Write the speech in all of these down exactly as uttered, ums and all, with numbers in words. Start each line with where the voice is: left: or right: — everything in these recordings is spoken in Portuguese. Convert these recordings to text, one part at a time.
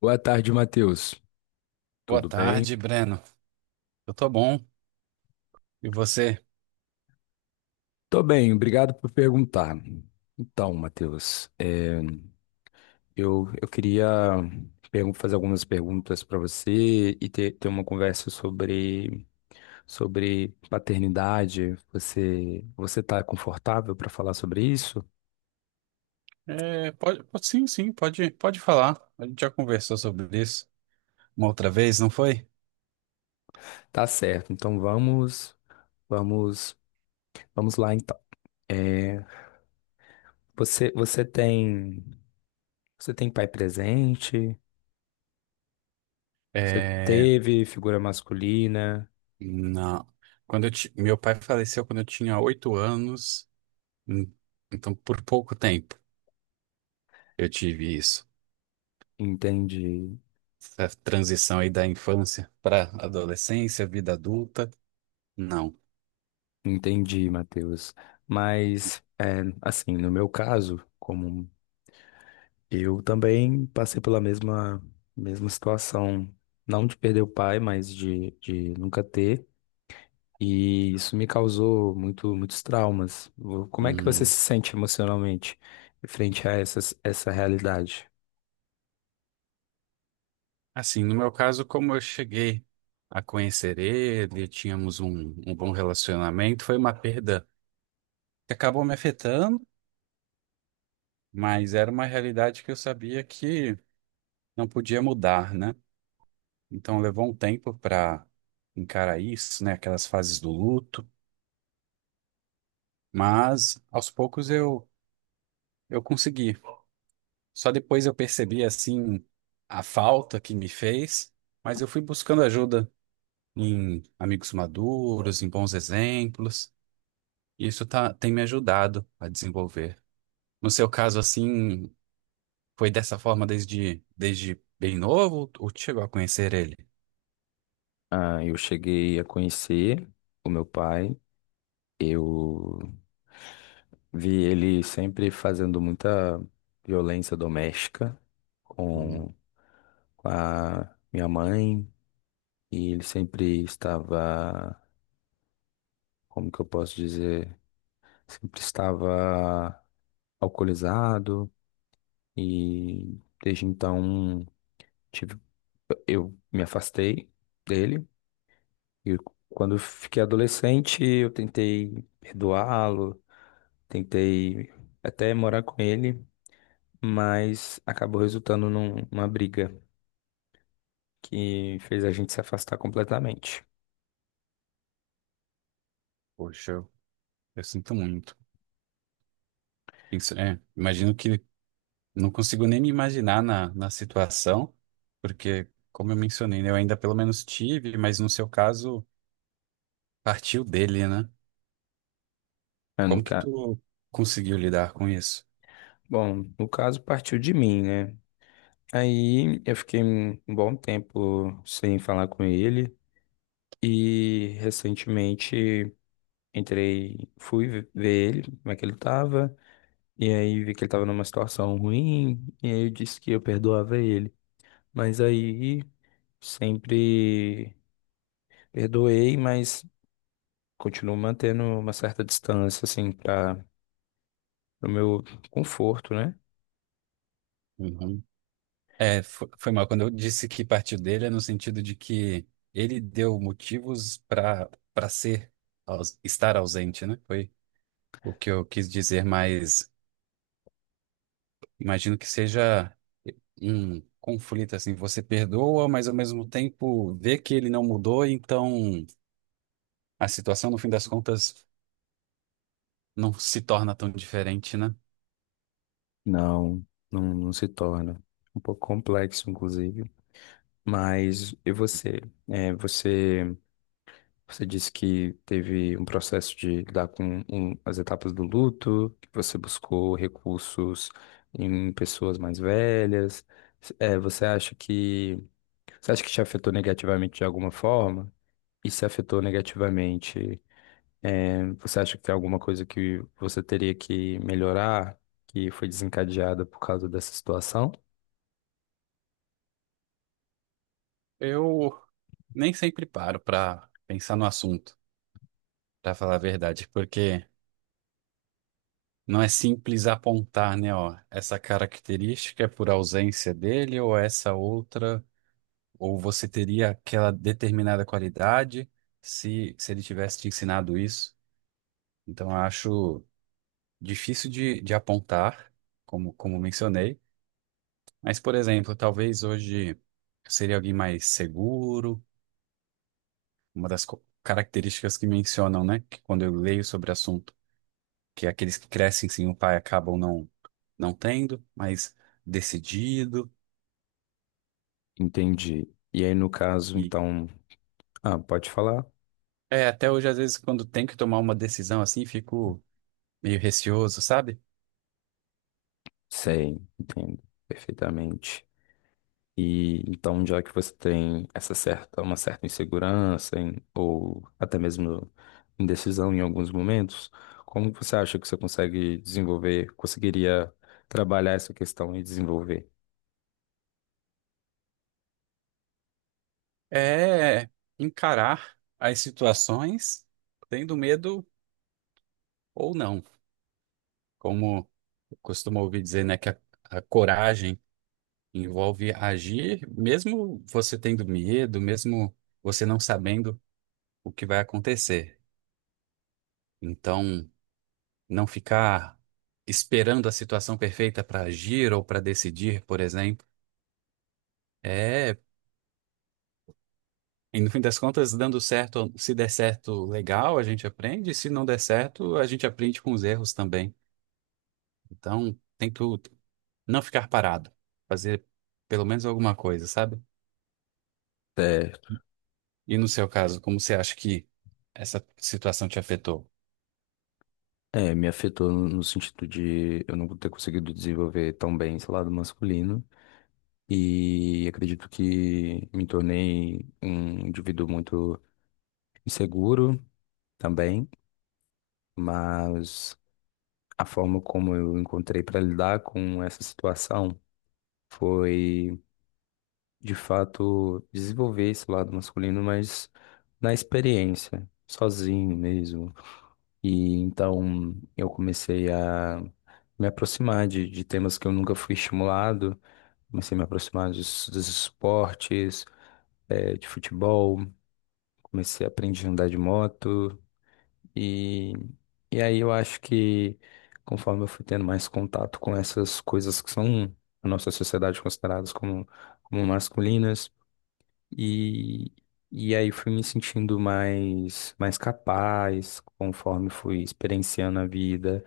left: Boa tarde, Matheus.
right: Boa
left: Tudo bem?
right: tarde, Breno. Eu tô bom. E você?
left: Tô bem, obrigado por perguntar. Então, Matheus, é, eu, eu queria pergun- fazer algumas perguntas para você e ter, ter uma conversa sobre, sobre paternidade. Você, você tá confortável para falar sobre isso?
right: É, pode, pode- sim, sim, pode, pode falar. A gente já conversou sobre isso uma outra vez, não foi?
left: Tá certo. Então vamos, vamos, Vamos lá então. É, você, você tem, você tem pai presente? Você
right: É,
left: teve figura masculina?
right: não. Quando eu ti- meu pai faleceu quando eu tinha oito anos, hum, então por pouco tempo eu tive isso.
left: Entende?
right: Essa transição aí da infância para adolescência, vida adulta, não.
left: Entendi, Matheus. Mas, é, assim, no meu caso, como eu também passei pela mesma, mesma situação, não de perder o pai, mas de, de nunca ter, e isso me causou muito, muitos traumas. Vo- Como é que você
right: Hum.
left: se sente emocionalmente frente a essas, essa realidade?
right: Assim, no meu caso, como eu cheguei a conhecer ele, tínhamos um, um bom relacionamento, foi uma perda que acabou me afetando, mas era uma realidade que eu sabia que não podia mudar, né? Então levou um tempo para encarar isso, né? Aquelas fases do luto, mas aos poucos eu, eu consegui. Só depois eu percebi, assim, a falta que me fez, mas eu fui buscando ajuda em amigos maduros, em bons exemplos. E isso tá, tem me ajudado a desenvolver. No seu caso, assim, foi dessa forma desde, desde bem novo, ou tu chegou a conhecer ele?
left: Ah, eu cheguei a conhecer o meu pai, eu vi ele sempre fazendo muita violência doméstica
right: Hum,
left: com com a minha mãe, e ele sempre estava, como que eu posso dizer, sempre estava alcoolizado, e desde então tive, eu me afastei dele. E quando eu fiquei adolescente, eu tentei perdoá-lo, tentei até morar com ele, mas acabou resultando num- numa briga que fez a gente se afastar completamente.
right: Poxa, eu, eu sinto muito. Isso, é, imagino que não consigo nem me imaginar na, na situação, porque, como eu mencionei, né, eu ainda pelo menos tive, mas no seu caso, partiu dele, né?
left: É, no
right: Como que
left: ca...
right: tu conseguiu lidar com isso?
left: Bom, no caso partiu de mim, né? Aí eu fiquei um um bom tempo sem falar com ele, e recentemente entrei, fui ve- ver ele, como é que ele tava, e aí vi que ele tava numa situação ruim, e aí eu disse que eu perdoava ele. Mas aí sempre perdoei, mas continuo mantendo uma certa distância, assim, para o meu conforto, né?
right: É, fo- foi, mal. Quando eu disse que partiu dele, é no sentido de que ele deu motivos para para ser, aus- estar ausente, né? Foi o que eu quis dizer, mas imagino que seja um conflito assim. Você perdoa, mas ao mesmo tempo vê que ele não mudou, então a situação, no fim das contas, não se torna tão diferente, né?
left: Não, não, não se torna. Um pouco complexo, inclusive. Mas e você? É, você você disse que teve um processo de lidar com um- as etapas do luto, que você buscou recursos em pessoas mais velhas. S- eh, você acha que você acha que te afetou negativamente de alguma forma? E se afetou negativamente, eh, você acha que tem alguma coisa que você teria que melhorar, que foi desencadeada por causa dessa situação?
right: Eu nem sempre paro para pensar no assunto, para falar a verdade, porque. Não é simples apontar, né, ó, essa característica é por ausência dele ou essa outra, ou você teria aquela determinada qualidade se, se ele tivesse te ensinado isso. Então, eu acho difícil de, de apontar, como, como mencionei. Mas, por exemplo, talvez hoje seria alguém mais seguro, uma das co- características que mencionam, né, que quando eu leio sobre o assunto, que é aqueles que crescem sem o pai acabam não, não tendo, mas decidido.
left: Entendi. E aí, no caso,
right: E
left: então, ah, pode falar?
right: é, até hoje, às vezes, quando tem que tomar uma decisão assim, fico meio receoso, sabe?
left: Sei, entendo perfeitamente. E então, já que você tem essa certa, uma certa insegurança em- ou até mesmo indecisão em alguns momentos, como que você acha que você consegue desenvolver, conseguiria trabalhar essa questão e desenvolver?
right: É encarar as situações tendo medo ou não. Como eu costumo ouvir dizer, né, que a, a coragem envolve agir, mesmo você tendo medo, mesmo você não sabendo o que vai acontecer. Então, não ficar esperando a situação perfeita para agir ou para decidir, por exemplo. É E no fim das contas, dando certo, se der certo, legal, a gente aprende. Se não der certo, a gente aprende com os erros também. Então, tem que não ficar parado, fazer pelo menos alguma coisa, sabe?
left: É,
right: E no seu caso, como você acha que essa situação te afetou?
left: é, me afetou no no sentido de eu não ter conseguido desenvolver tão bem esse lado masculino, e acredito que me tornei um indivíduo muito inseguro também. Mas a forma como eu encontrei para lidar com essa situação foi, de fato, desenvolver esse lado masculino, mas na experiência, sozinho mesmo. E então eu comecei a me aproximar de, de temas que eu nunca fui estimulado, comecei a me aproximar dos, dos esportes, eh, de futebol, comecei a aprender a andar de moto. E, e aí eu acho que, conforme eu fui tendo mais contato com essas coisas que são na nossa sociedade consideradas como, como masculinas, e, e aí fui me sentindo mais, mais capaz. Conforme fui experienciando a vida,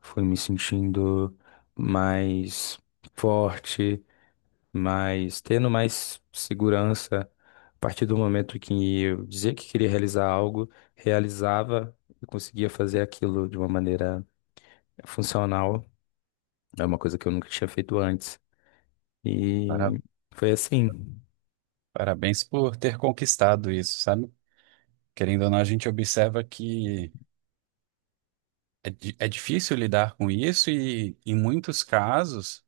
left: fui me sentindo mais forte. Mas tendo mais segurança, a partir do momento que eu dizia que queria realizar algo, realizava e conseguia fazer aquilo de uma maneira funcional. É uma coisa que eu nunca tinha feito antes.
right: Para-
left: E foi assim.
right: Parabéns por ter conquistado isso, sabe? Querendo ou não, a gente observa que é, di- é difícil lidar com isso e, em muitos casos.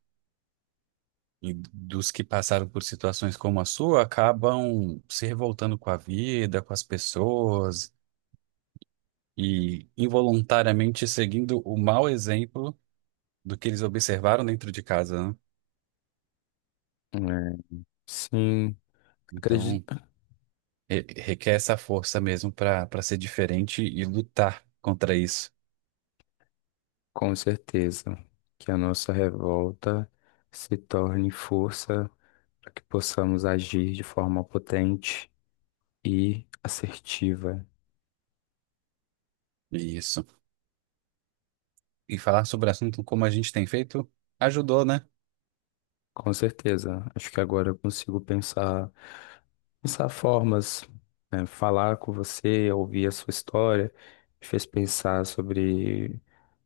right: E dos que passaram por situações como a sua acabam se revoltando com a vida, com as pessoas e involuntariamente seguindo o mau exemplo do que eles observaram dentro de casa, né?
left: É, sim,
right: Então,
left: acredito
right: re- requer essa força mesmo para para ser diferente e lutar contra isso.
left: com certeza que a nossa revolta se torne força para que possamos agir de forma potente e assertiva.
right: Isso. E falar sobre o assunto como a gente tem feito ajudou, né?
left: Com certeza. Acho que agora eu consigo pensar, pensar formas, né, falar com você, ouvir a sua história, me fez pensar sobre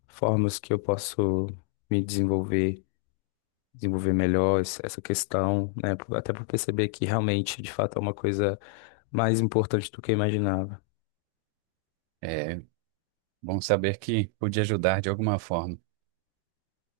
left: formas que eu posso me desenvolver, desenvolver melhor es- essa questão, né? por- Até por perceber que realmente, de fato, é uma coisa mais importante do que eu imaginava.
right: É bom saber que pude ajudar de alguma forma.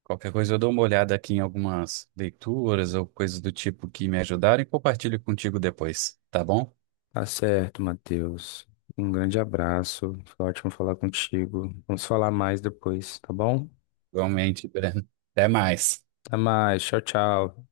right: Qualquer coisa, eu dou uma olhada aqui em algumas leituras ou coisas do tipo que me ajudaram e compartilho contigo depois, tá bom?
left: Tá certo, Matheus. Um grande abraço. Foi ótimo falar contigo. Vamos falar mais depois, tá bom?
right: Igualmente, Breno. Até mais.
left: Até mais. Tchau, tchau.